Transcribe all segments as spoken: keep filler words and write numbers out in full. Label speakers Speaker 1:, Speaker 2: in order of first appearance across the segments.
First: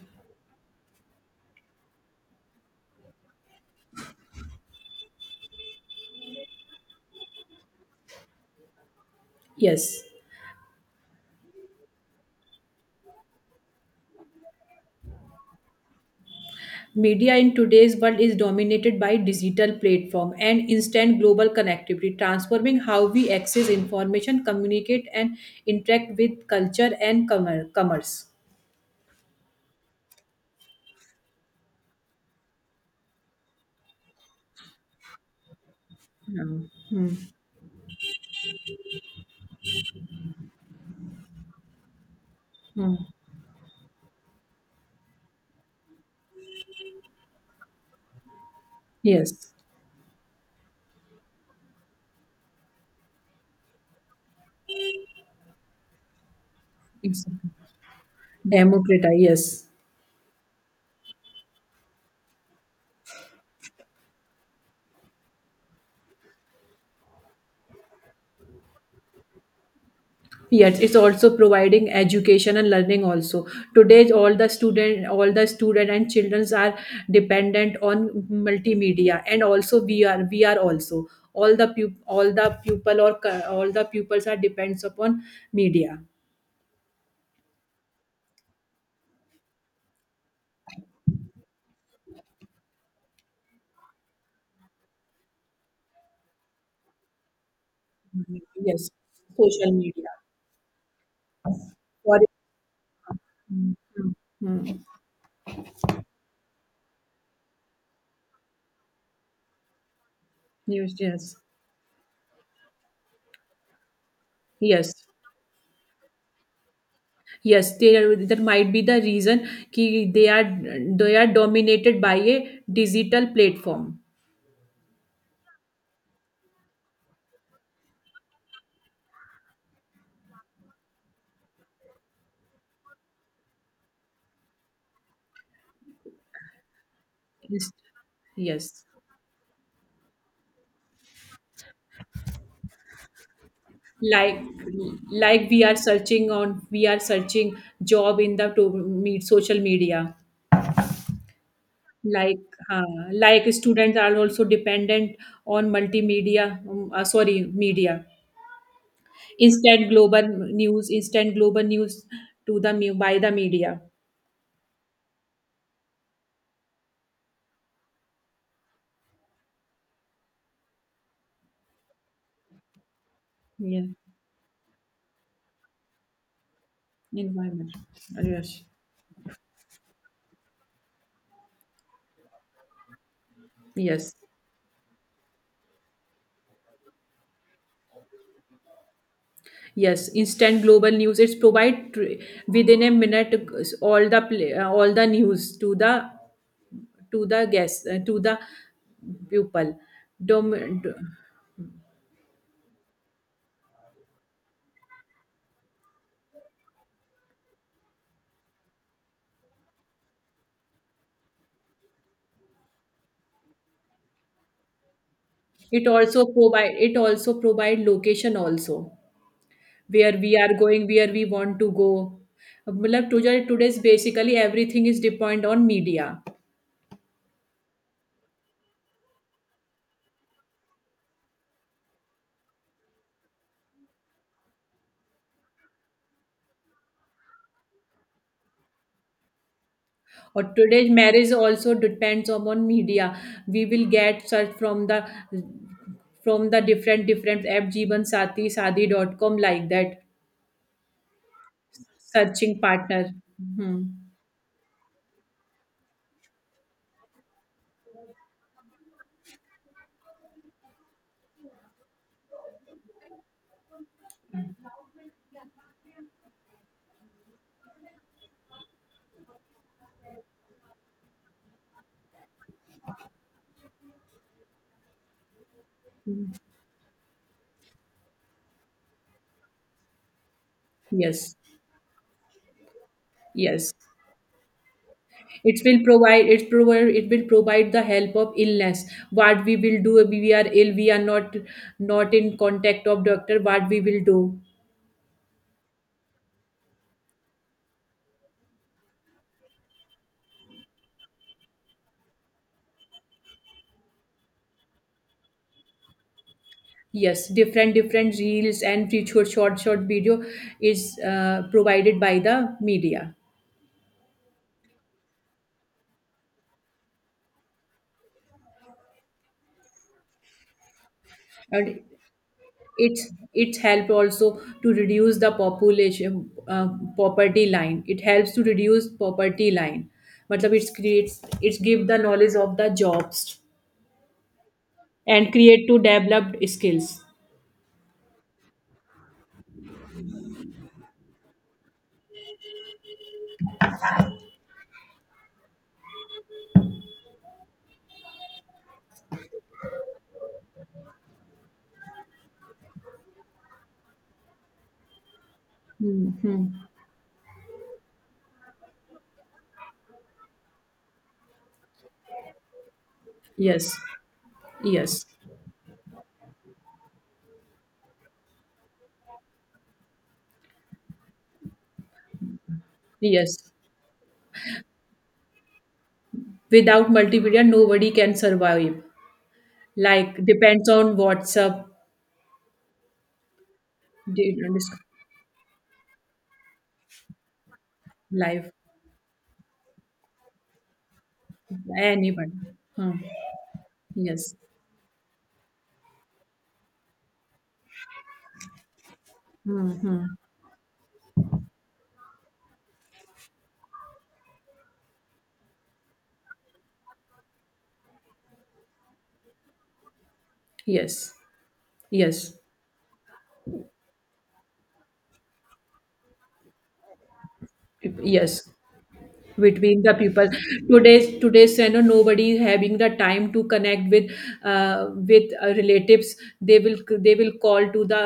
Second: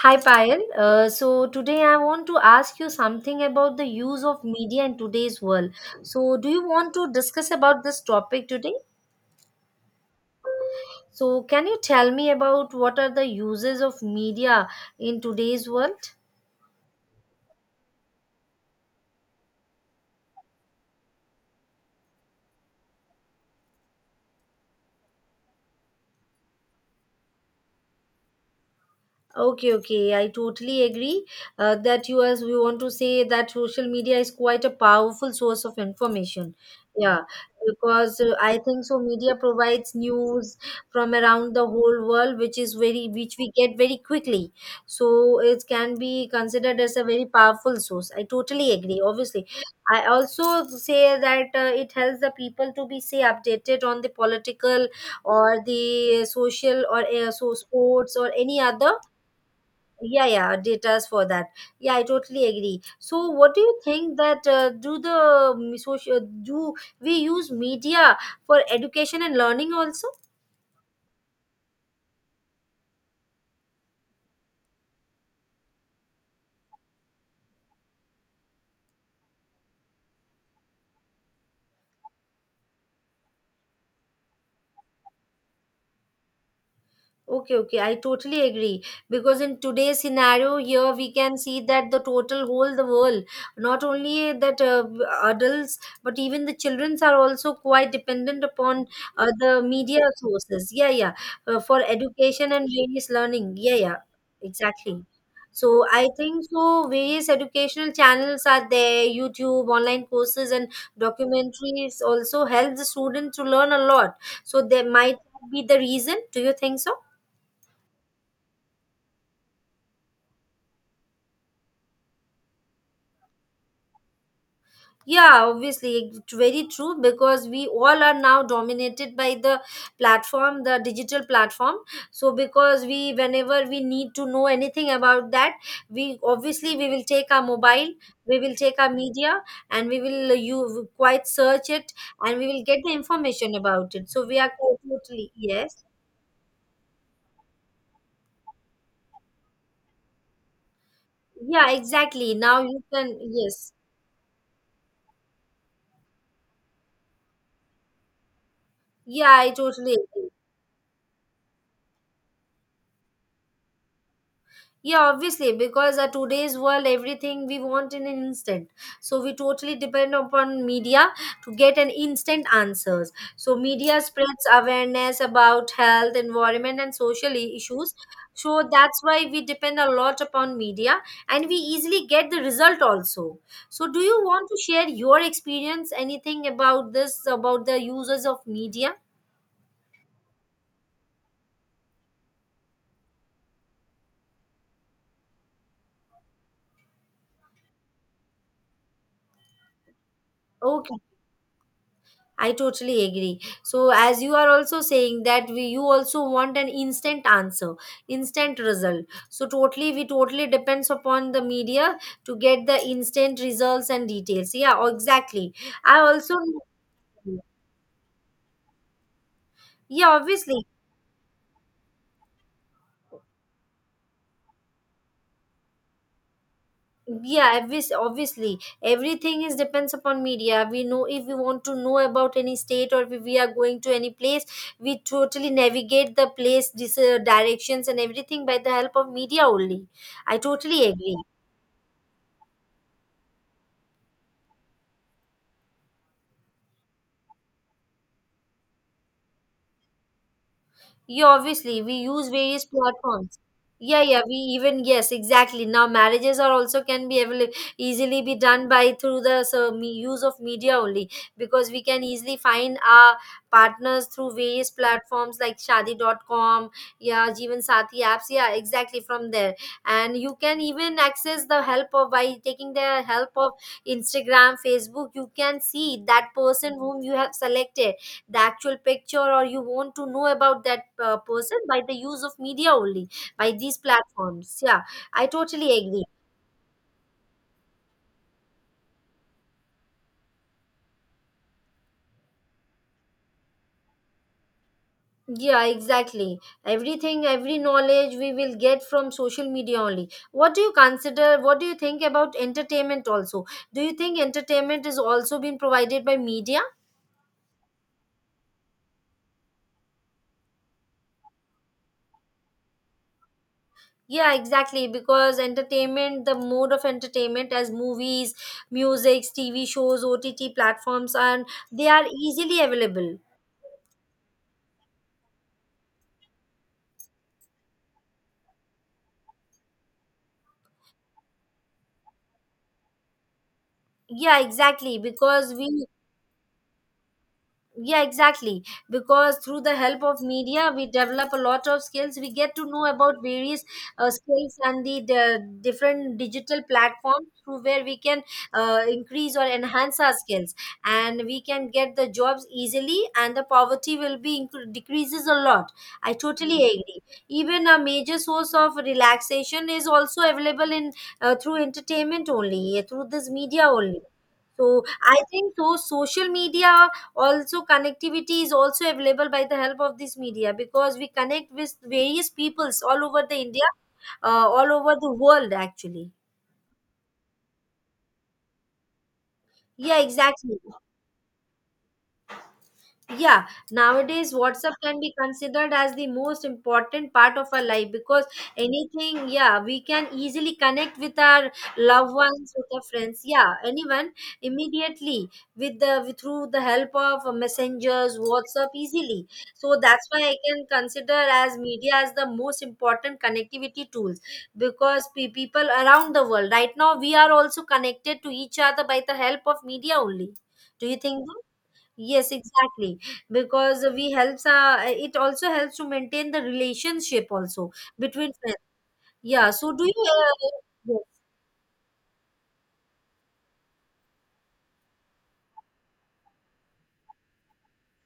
Speaker 1: Hi Payal. Uh, so today I want to ask you something about the use of media in today's world. So do you want to discuss about this topic today?
Speaker 2: Yes.
Speaker 1: So can you tell me about what are the uses of media in today's world?
Speaker 2: Media in today's world is dominated by digital platform and instant global connectivity, transforming how we access information, communicate, and interact with culture and commer- commerce.
Speaker 1: Okay, okay, I totally agree uh, that you as we want to say that social media is quite a powerful source of information.
Speaker 2: Hmm. Hmm.
Speaker 1: Yeah, because uh, I think so. Media provides news from around the whole world, which is
Speaker 2: Hmm.
Speaker 1: very which we get very quickly. So it can be considered as a very powerful source. I totally agree. Obviously,
Speaker 2: Yes,
Speaker 1: I also say that uh, it helps the people to be say updated on the political or the social or uh,
Speaker 2: exactly.
Speaker 1: so sports or any other
Speaker 2: Democrata, yes.
Speaker 1: yeah, yeah datas for that. Yeah, I totally agree. So what do you think that uh, do the um, social do we use media for education and learning also?
Speaker 2: Yes, it's also providing education and learning also. Today, all the student, all the student and childrens are dependent on multimedia, and also we are, we are also all the pup, all the pupil or cu- all the pupils are depends upon media.
Speaker 1: Okay, okay, I totally agree. Because in today's scenario, here we can see that the total whole the world, not only that uh, adults, but even the childrens are also quite
Speaker 2: Mhm.
Speaker 1: dependent upon
Speaker 2: Yes,
Speaker 1: uh, the
Speaker 2: social
Speaker 1: media
Speaker 2: media.
Speaker 1: sources. Yeah, yeah, uh, for
Speaker 2: For
Speaker 1: education and various learning.
Speaker 2: Mm,
Speaker 1: Yeah, yeah,
Speaker 2: mm, mm.
Speaker 1: exactly. So I think so. Various educational channels are there. YouTube, online courses, and
Speaker 2: Yes, yes,
Speaker 1: documentaries also help the student to learn a lot. So there
Speaker 2: yes.
Speaker 1: might be the reason. Do you think so?
Speaker 2: Yes, there that might be the reason कि they are they are dominated by a digital platform.
Speaker 1: Yeah, obviously, it's very true because we all are now dominated by the platform, the digital platform. So, because we, whenever we need to know anything about that, we obviously we will take our
Speaker 2: Yes.
Speaker 1: mobile, we will take
Speaker 2: Yes.
Speaker 1: our media, and we will uh, you quite search it, and we will get the information about it. So we
Speaker 2: Like
Speaker 1: are totally
Speaker 2: like we are
Speaker 1: yes,
Speaker 2: searching on we are searching job in the to meet social media.
Speaker 1: yeah, exactly.
Speaker 2: Like
Speaker 1: Now you
Speaker 2: uh,
Speaker 1: can
Speaker 2: like
Speaker 1: yes,
Speaker 2: students are also dependent on multimedia. Um, uh, sorry, media.
Speaker 1: yeah, I
Speaker 2: Instant
Speaker 1: totally
Speaker 2: global
Speaker 1: agree.
Speaker 2: news. Instant global news to the mu- by the media.
Speaker 1: Yeah, obviously, because at today's world, everything we want in an instant. So we totally depend upon media to get an instant answers. So
Speaker 2: Yeah.
Speaker 1: media spreads awareness about health, environment, and social I-
Speaker 2: Environment.
Speaker 1: issues.
Speaker 2: Yes.
Speaker 1: So that's why we depend a lot upon media, and we easily get the result also. So do
Speaker 2: Yes.
Speaker 1: you want to share your experience, anything about this, about the users of media?
Speaker 2: Yes, instant global news. It's provide tr- within a minute, uh, all the pla- uh, all the news to the to the guest, uh, to the pupil. Dom- d-
Speaker 1: Okay, I totally agree. So, as you are also saying that we, you also want an instant answer, instant result. So, totally, we totally depends upon the media to get the instant results and details. Yeah, exactly.
Speaker 2: it
Speaker 1: I
Speaker 2: also
Speaker 1: also,
Speaker 2: provide it also provide location also,
Speaker 1: yeah,
Speaker 2: where we are
Speaker 1: obviously.
Speaker 2: going, where we want to go. मतलब today today's basically everything is depend on media.
Speaker 1: Yeah obvious, obviously everything is depends upon media. We know if we want to know about any state or if we are going to any place, we totally navigate the place this uh, directions and everything by the help of media only. I
Speaker 2: Or
Speaker 1: totally
Speaker 2: today's
Speaker 1: agree.
Speaker 2: marriage also depends upon media. We will get search from the from the different different app Jeevan Sati, Sadi dot com, like that,
Speaker 1: Yeah, obviously, we use
Speaker 2: searching
Speaker 1: various
Speaker 2: partner.
Speaker 1: platforms.
Speaker 2: Hmm.
Speaker 1: Yeah, yeah, we even, yes, exactly. Now, marriages are also can be avail- easily be done by through the so, me, use of media only because we can easily find our partners through various platforms like Shadi dot com. Yeah, Jeevan Sati apps, yeah, exactly from there. And you can even access the help of by taking the help of Instagram, Facebook, you can see that person whom you have selected the actual picture or you want to know about that uh,
Speaker 2: Yes.
Speaker 1: person by the use of media only, by
Speaker 2: Yes.
Speaker 1: these platforms. Yeah, I
Speaker 2: It
Speaker 1: totally
Speaker 2: will
Speaker 1: agree.
Speaker 2: provide it provide it will provide the help of illness. What we will do if we are ill, we are not not in contact of doctor? What we will do?
Speaker 1: Yeah, exactly, everything, every knowledge we will get from social media only. What do you consider, what do you think about entertainment also? Do you think entertainment is also being provided by media?
Speaker 2: Yes, different different reels and short short short video is uh, provided by the media.
Speaker 1: Yeah, exactly, because entertainment, the mode of entertainment as movies, music, TV shows, OTT platforms and
Speaker 2: And
Speaker 1: they are easily
Speaker 2: it's
Speaker 1: available.
Speaker 2: it's help also to reduce the population, uh, poverty line. It helps to reduce poverty line. मतलब it creates it give the knowledge of the jobs,
Speaker 1: Yeah, exactly,
Speaker 2: and
Speaker 1: because
Speaker 2: create to
Speaker 1: we
Speaker 2: developed skills.
Speaker 1: yeah exactly because through the help of media we develop a lot of skills. We get to know about various uh, skills and the, the different digital platforms through where we can uh, increase or enhance our skills and we can get the jobs easily and the poverty will be incre- decreases a lot. I
Speaker 2: Mhm.
Speaker 1: totally agree. Even a major source of relaxation is also available in uh, through entertainment only, through this media
Speaker 2: Yes,
Speaker 1: only. So
Speaker 2: yes,
Speaker 1: I think so social media also connectivity is also available by the help of this media because we connect with various peoples all over the
Speaker 2: yes.
Speaker 1: India, uh, all over the world actually.
Speaker 2: Without multimedia, nobody can survive.
Speaker 1: Yeah,
Speaker 2: Like
Speaker 1: exactly.
Speaker 2: depends on WhatsApp,
Speaker 1: Yeah, nowadays
Speaker 2: di-
Speaker 1: WhatsApp
Speaker 2: dis-
Speaker 1: can be considered as the most important part of our life because
Speaker 2: life,
Speaker 1: anything, yeah, we can easily connect with our loved
Speaker 2: anybody.
Speaker 1: ones, with our
Speaker 2: Hmm.
Speaker 1: friends, yeah, anyone
Speaker 2: Yes.
Speaker 1: immediately with the with, through the help of messengers, WhatsApp easily. So
Speaker 2: Hmm.
Speaker 1: that's why I can consider as media as the most important connectivity tools because pe- people around the world right now we are also connected to each other by the help of media only. Do you
Speaker 2: Yes.
Speaker 1: think so? Yes,
Speaker 2: Yes.
Speaker 1: exactly. Because we helps uh, it also helps to maintain the relationship also between
Speaker 2: Yes.
Speaker 1: friends. Yeah. So
Speaker 2: Between
Speaker 1: do
Speaker 2: the
Speaker 1: you?
Speaker 2: people,
Speaker 1: Uh,
Speaker 2: today's today's, you know nobody is having the time to connect with uh, with uh, relatives. They will they will call to the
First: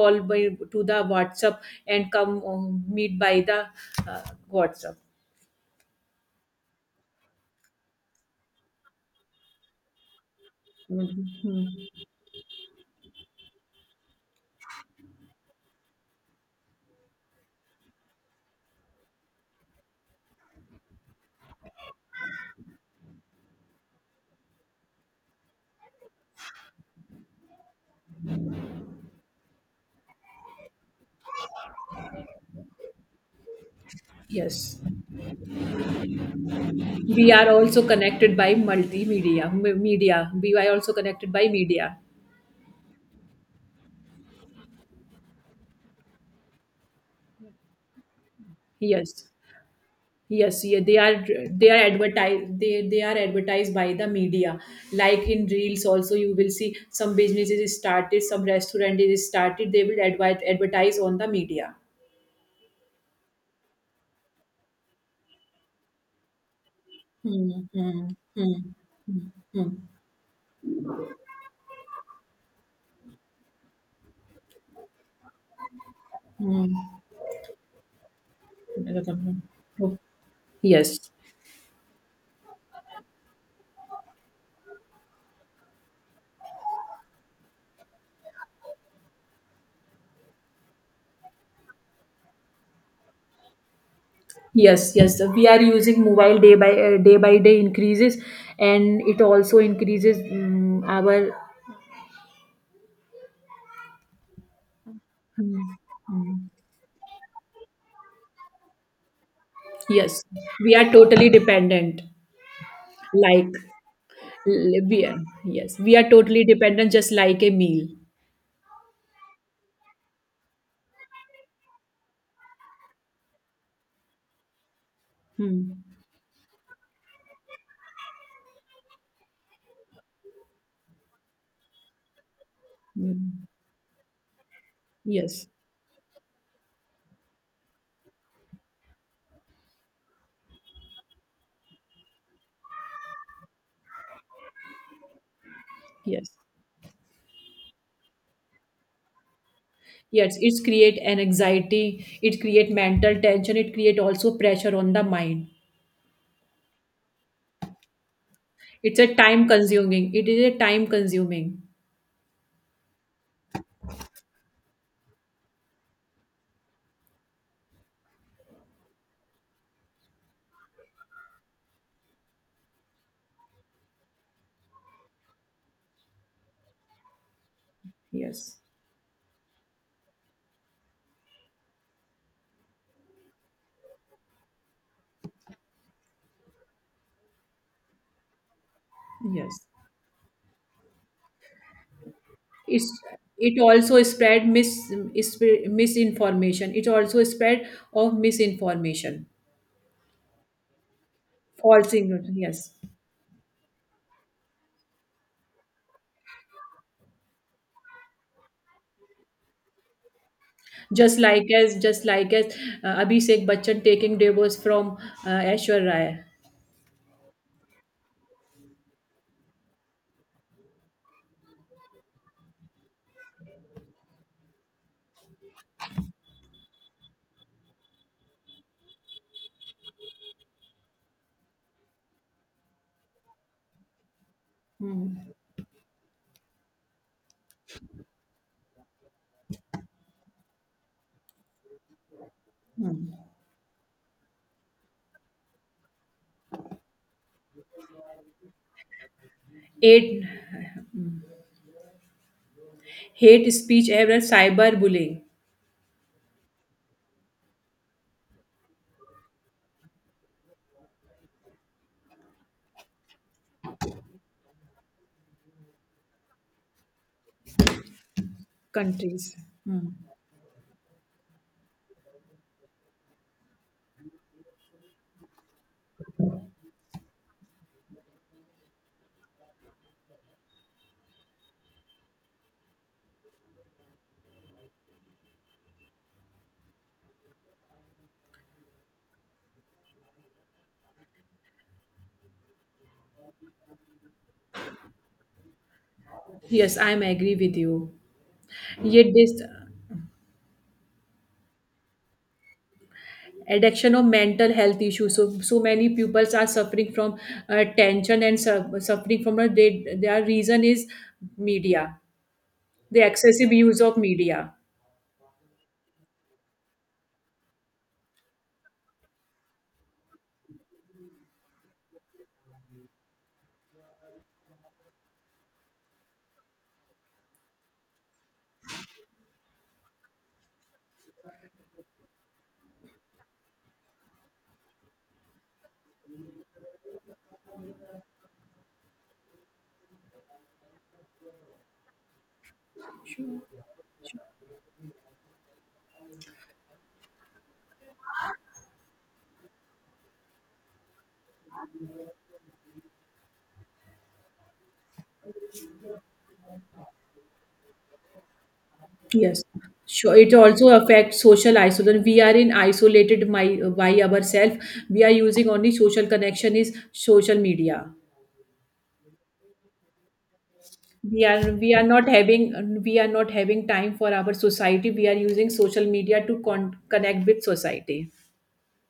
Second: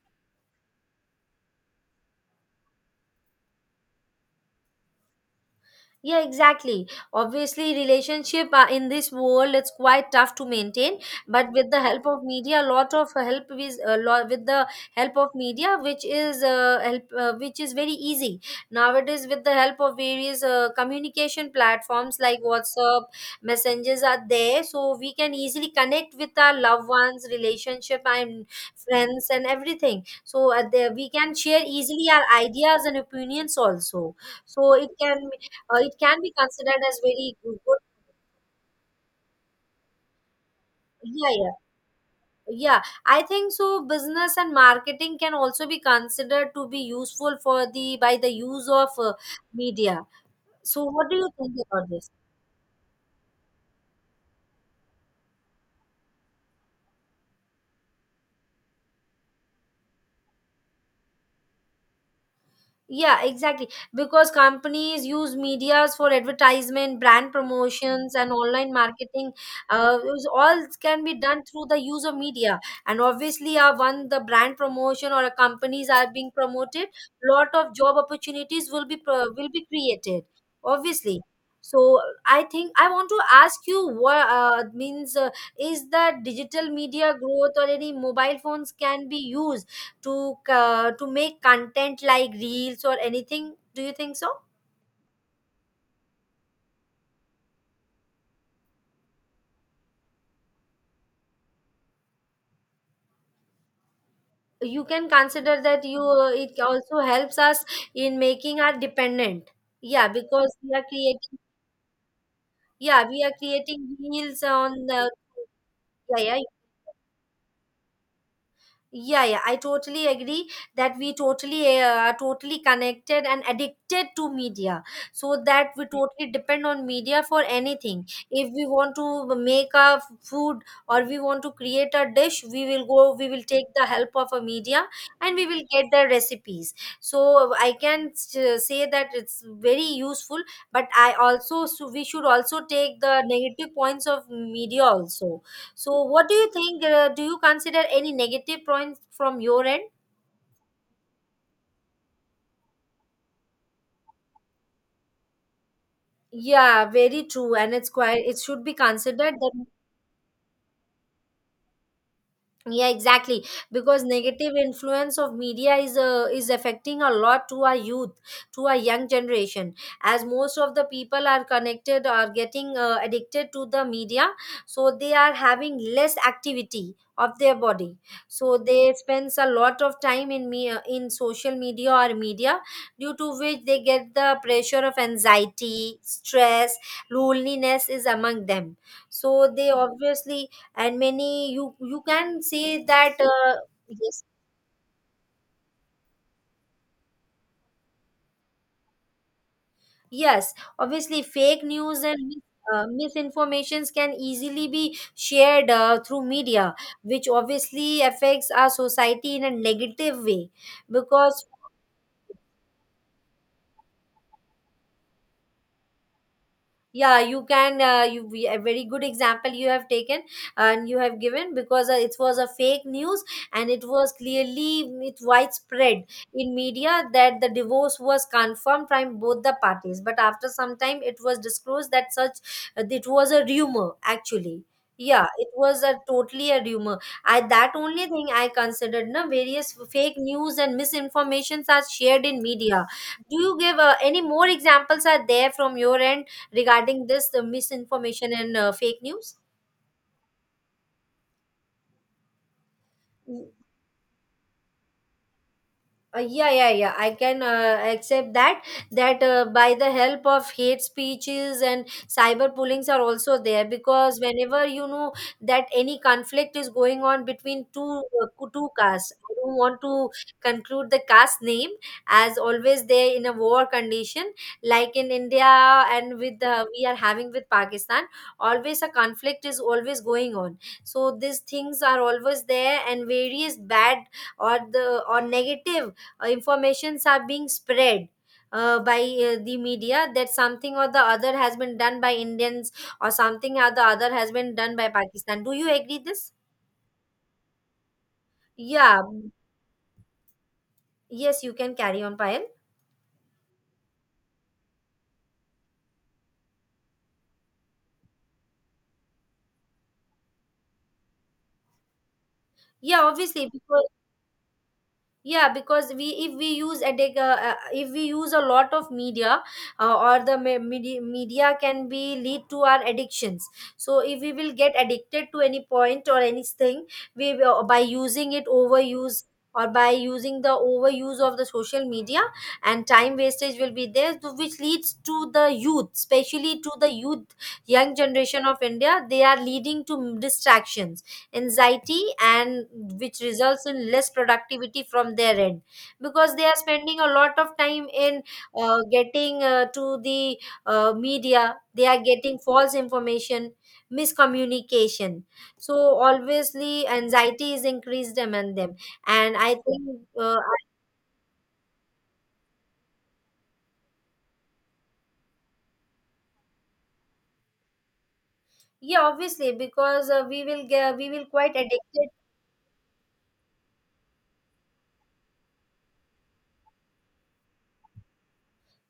Speaker 2: call by to the WhatsApp, and come, um, meet by the, uh, WhatsApp.
Speaker 1: Yeah, exactly. Obviously, relationship uh, in this world it's quite tough to maintain. But
Speaker 2: Mhm.
Speaker 1: with the help of media, a lot of help with a lot with the help of media, which is uh, help uh, which is very easy nowadays. With the help of various uh, communication platforms like WhatsApp, messengers are there, so we can easily connect with our loved ones, relationship, and friends, and everything. So uh, there we can share easily our ideas and opinions also, so
Speaker 2: Yes,
Speaker 1: it can uh, it can be considered as
Speaker 2: we
Speaker 1: very
Speaker 2: are
Speaker 1: good. Good-
Speaker 2: also connected by multimedia m- media. We are also
Speaker 1: yeah,
Speaker 2: connected by
Speaker 1: yeah,
Speaker 2: media.
Speaker 1: yeah. I think so. Business and marketing can also be considered to be useful for the by the use of uh,
Speaker 2: Yes.
Speaker 1: media.
Speaker 2: Yes, yeah,
Speaker 1: So,
Speaker 2: they
Speaker 1: what do
Speaker 2: are
Speaker 1: you think
Speaker 2: they are
Speaker 1: about this?
Speaker 2: advertised they, they are advertised by the media. Like in reels, also you will see some businesses is started, some restaurant is started. They will advert advertise on the media.
Speaker 1: Yeah, exactly. Because companies use medias for advertisement, brand
Speaker 2: Hmm, hmm,
Speaker 1: promotions, and online
Speaker 2: hmm,
Speaker 1: marketing.
Speaker 2: hmm,
Speaker 1: Uh, is- all can be done through the use of media. And obviously, uh, when the brand promotion or a companies are being promoted,
Speaker 2: hmm,
Speaker 1: lot of job opportunities will be pro- will be
Speaker 2: hmm.
Speaker 1: created.
Speaker 2: Yes,
Speaker 1: Obviously. So I think I want to ask you what uh, means uh, is that digital media growth or any mobile phones can be used to co- to make content like reels or anything. Do you think so?
Speaker 2: yes, yes. We are using mobile day by uh, day by day increases, and it also increases, um, our.
Speaker 1: You can
Speaker 2: Hmm.
Speaker 1: consider that you uh, it also helps us in making our dependent. Yeah,
Speaker 2: Yes,
Speaker 1: because we
Speaker 2: we
Speaker 1: are
Speaker 2: are totally
Speaker 1: creating
Speaker 2: dependent.
Speaker 1: yeah we are
Speaker 2: Like.
Speaker 1: creating reels on
Speaker 2: L- We
Speaker 1: the
Speaker 2: are, yes, we are
Speaker 1: yeah, yeah.
Speaker 2: totally dependent, just like a meal.
Speaker 1: Yeah, yeah, I totally agree that we totally uh, are totally connected and addicted to media, so that
Speaker 2: Hmm.
Speaker 1: we totally depend on media for anything. If we want to make a food or we want to create a dish, we will go, we will
Speaker 2: Hmm.
Speaker 1: take the help of a media and we
Speaker 2: Yes,
Speaker 1: will get the recipes. So I can s- say that it's very useful, but I also so we should also take the negative points of media also. So, what
Speaker 2: yes,
Speaker 1: do you think? Uh, do you consider any negative points from your end?
Speaker 2: yes. It's create an anxiety. It create mental tension. It create also pressure on the mind.
Speaker 1: Yeah, very true. And it's quite, it should be
Speaker 2: It's a
Speaker 1: considered
Speaker 2: time
Speaker 1: that
Speaker 2: consuming. It is a time consuming.
Speaker 1: yeah exactly because negative influence of media is uh, is affecting a lot to our youth, to our young generation. As most of the people are connected or getting uh, addicted to the media, so they are having less activity of their body, so
Speaker 2: Yes,
Speaker 1: they spends a lot of time in me uh, in social media or media, due to which they get the pressure of anxiety, stress, loneliness is among them. So
Speaker 2: yes.
Speaker 1: they obviously and many you you can say
Speaker 2: It's
Speaker 1: that uh,
Speaker 2: it also
Speaker 1: yes,
Speaker 2: spread mis is- misinformation. It also spread of misinformation,
Speaker 1: yes, obviously fake
Speaker 2: false
Speaker 1: news and
Speaker 2: ignorance.
Speaker 1: mis-
Speaker 2: Yes.
Speaker 1: uh, misinformations can easily be shared uh, through media, which obviously affects our society in a negative way
Speaker 2: Just
Speaker 1: because
Speaker 2: like as just like as uh, Abhishek Bachchan taking divorce from, uh, Aishwarya Rai.
Speaker 1: yeah you can uh, you we- a very good example you have taken and you have given because uh, it was a fake news and it was clearly it widespread in media that the divorce was confirmed from both the parties but after some time it was disclosed that such uh, it was a rumor actually. Yeah, it was a totally a rumor. I that only thing I considered na various fake news and misinformations are shared in media. Do you give uh, any more examples are there from your end regarding this the misinformation and uh, fake news?
Speaker 2: Eight, hate speech era, cyber bullying,
Speaker 1: Uh, yeah, yeah, yeah, I can uh, accept that. That uh, by the help of hate speeches and cyber pullings are also there because whenever you know that any conflict is going on between two uh, co- two castes, I
Speaker 2: countries.
Speaker 1: don't want
Speaker 2: Hmm.
Speaker 1: to conclude the caste name, as always they in a war condition like in India and with the we are having with Pakistan. Always a conflict is always going on. So these things are always there and various bad or the or negative uh, informations are being spread uh, by uh, the media that something or the other has been done by Indians or something or the other has been done by Pakistan. Do you agree this?
Speaker 2: Yes, I'm agree with you.
Speaker 1: Yeah.
Speaker 2: Yet this
Speaker 1: Yes, you can carry on, Payal.
Speaker 2: addiction of mental health issues. So so many pupils are suffering from, uh, tension and su- suffering from, a, they, their reason is media, the
Speaker 1: Yeah, obviously,
Speaker 2: excessive use
Speaker 1: because
Speaker 2: of media.
Speaker 1: yeah because we if we use a dig- uh, uh, if we use a lot of media uh, or the me- media, media can be lead to our addictions. So if we will get addicted to any point or anything, we will, by using it, overuse, or by using the overuse of the social media, and time wastage will be there, to- which leads to the youth especially to the youth, young generation of India. They are leading to distractions, anxiety, and which results in less productivity from their end, because they are spending a lot of time in uh, getting uh, to the uh, media. They are getting false information, miscommunication. So obviously anxiety is increased among them. And
Speaker 2: Yes,
Speaker 1: I think,
Speaker 2: sure. It
Speaker 1: uh,
Speaker 2: also affects social isolation. We are in isolated my, by ourselves. We are using only social connection is social media.
Speaker 1: yeah, obviously, because uh, we will get we will
Speaker 2: We are
Speaker 1: quite
Speaker 2: we are
Speaker 1: addicted.
Speaker 2: not having we are not having time for our society. We are using social media to con- connect with society.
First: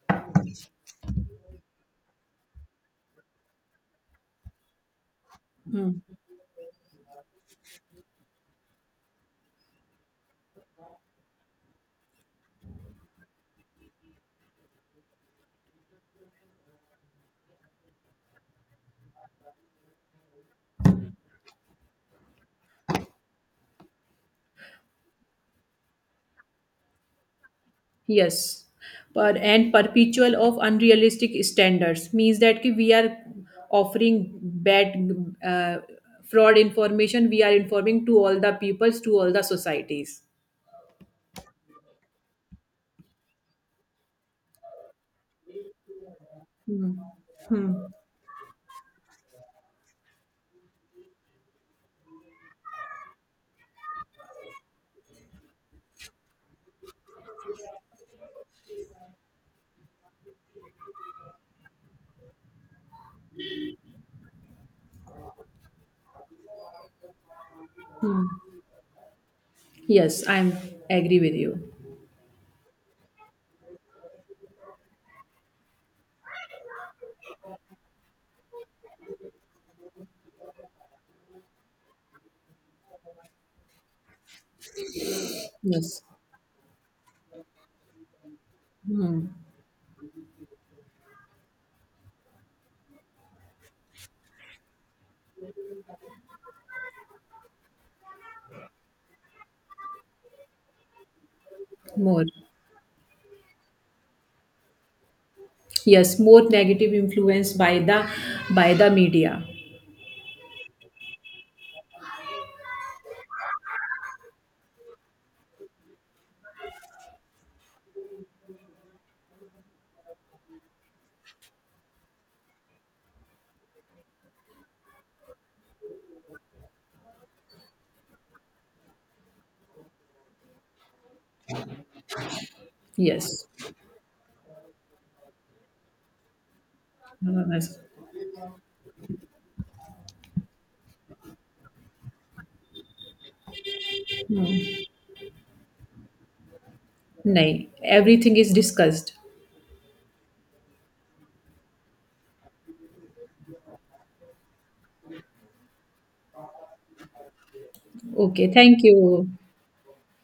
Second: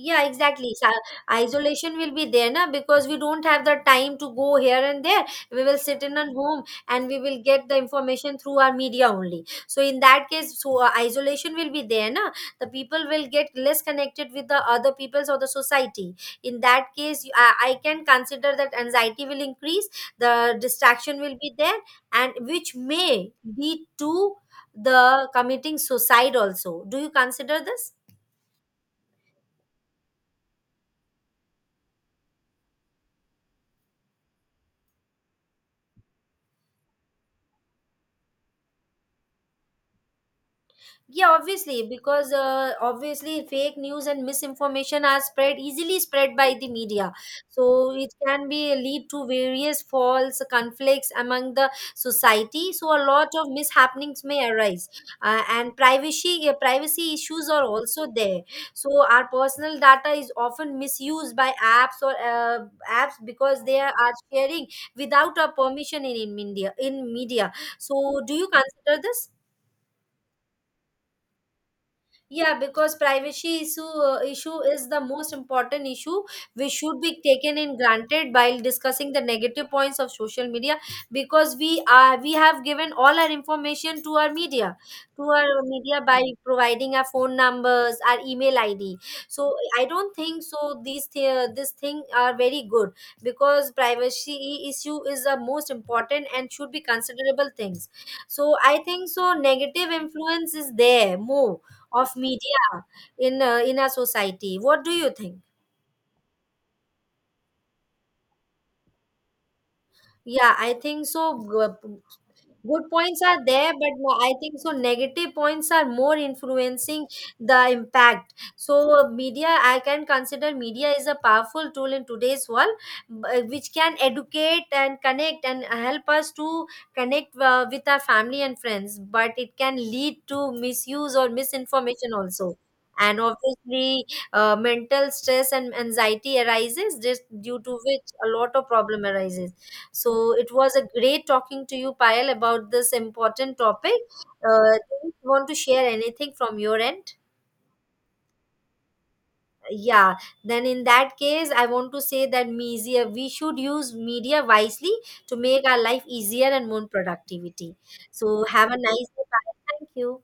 Speaker 1: Yeah, exactly. So isolation will be there na, because we don't have the time to go here and there. We will
Speaker 2: Hmm.
Speaker 1: sit in at home and we will get the information through our media only. So in that case, so uh, isolation will be there na. The people will get less connected with the other peoples or the society. In that case, you- I, I can consider that anxiety will increase, the distraction will be there, and which may lead to the committing suicide also. Do you consider this?
Speaker 2: Yes, but and perpetual of unrealistic standards means that कि we are offering bad, uh, fraud information. We are informing to all the peoples to all the societies.
Speaker 1: Yeah, obviously, because uh, obviously fake news and misinformation are spread easily spread by the
Speaker 2: Hmm.
Speaker 1: media.
Speaker 2: Hmm.
Speaker 1: So it can be lead to various false conflicts among the society. So a lot of mishappenings may arise, uh, and privacy uh, privacy issues are also there. So our personal data is often misused by apps or uh, apps because they are sharing without our permission in, in media. In media, so do you consider this?
Speaker 2: Yes, I'm agree with you.
Speaker 1: Yeah, because privacy issue uh, issue is the most important issue which should be taken in granted while discussing the negative points of social media, because we are we have given all our information to our media, to our media
Speaker 2: Yes.
Speaker 1: by providing our phone numbers, our email I D.
Speaker 2: Hmm.
Speaker 1: So I don't think so these th- this thing are very good, because privacy issue is the most important and should be considerable things. So I think so negative influence is there more of
Speaker 2: More.
Speaker 1: media in uh, in our society. What do you think?
Speaker 2: Yes, more negative influence by the by the media.
Speaker 1: Yeah, I think so. uh, Good points are there, but no, I think so negative points are more influencing the impact. So media, I can consider media is a powerful tool in today's world, b- which can educate and connect and help us to connect uh, with our family and friends, but it can lead to misuse or misinformation also. And
Speaker 2: Yes.
Speaker 1: obviously, uh, mental stress and anxiety arises, just
Speaker 2: Hmm.
Speaker 1: due to which a lot of problem arises. So it was a great talking to you, Payal, about this important topic. Uh, do you want to share anything from your end?
Speaker 2: Nahi. Everything is discussed.
Speaker 1: Yeah. Then in that case, I want to say that media, we should use media wisely to make our life easier and more productivity. So
Speaker 2: Okay.
Speaker 1: have a
Speaker 2: Thank
Speaker 1: nice day,
Speaker 2: you.
Speaker 1: Payal. Thank you.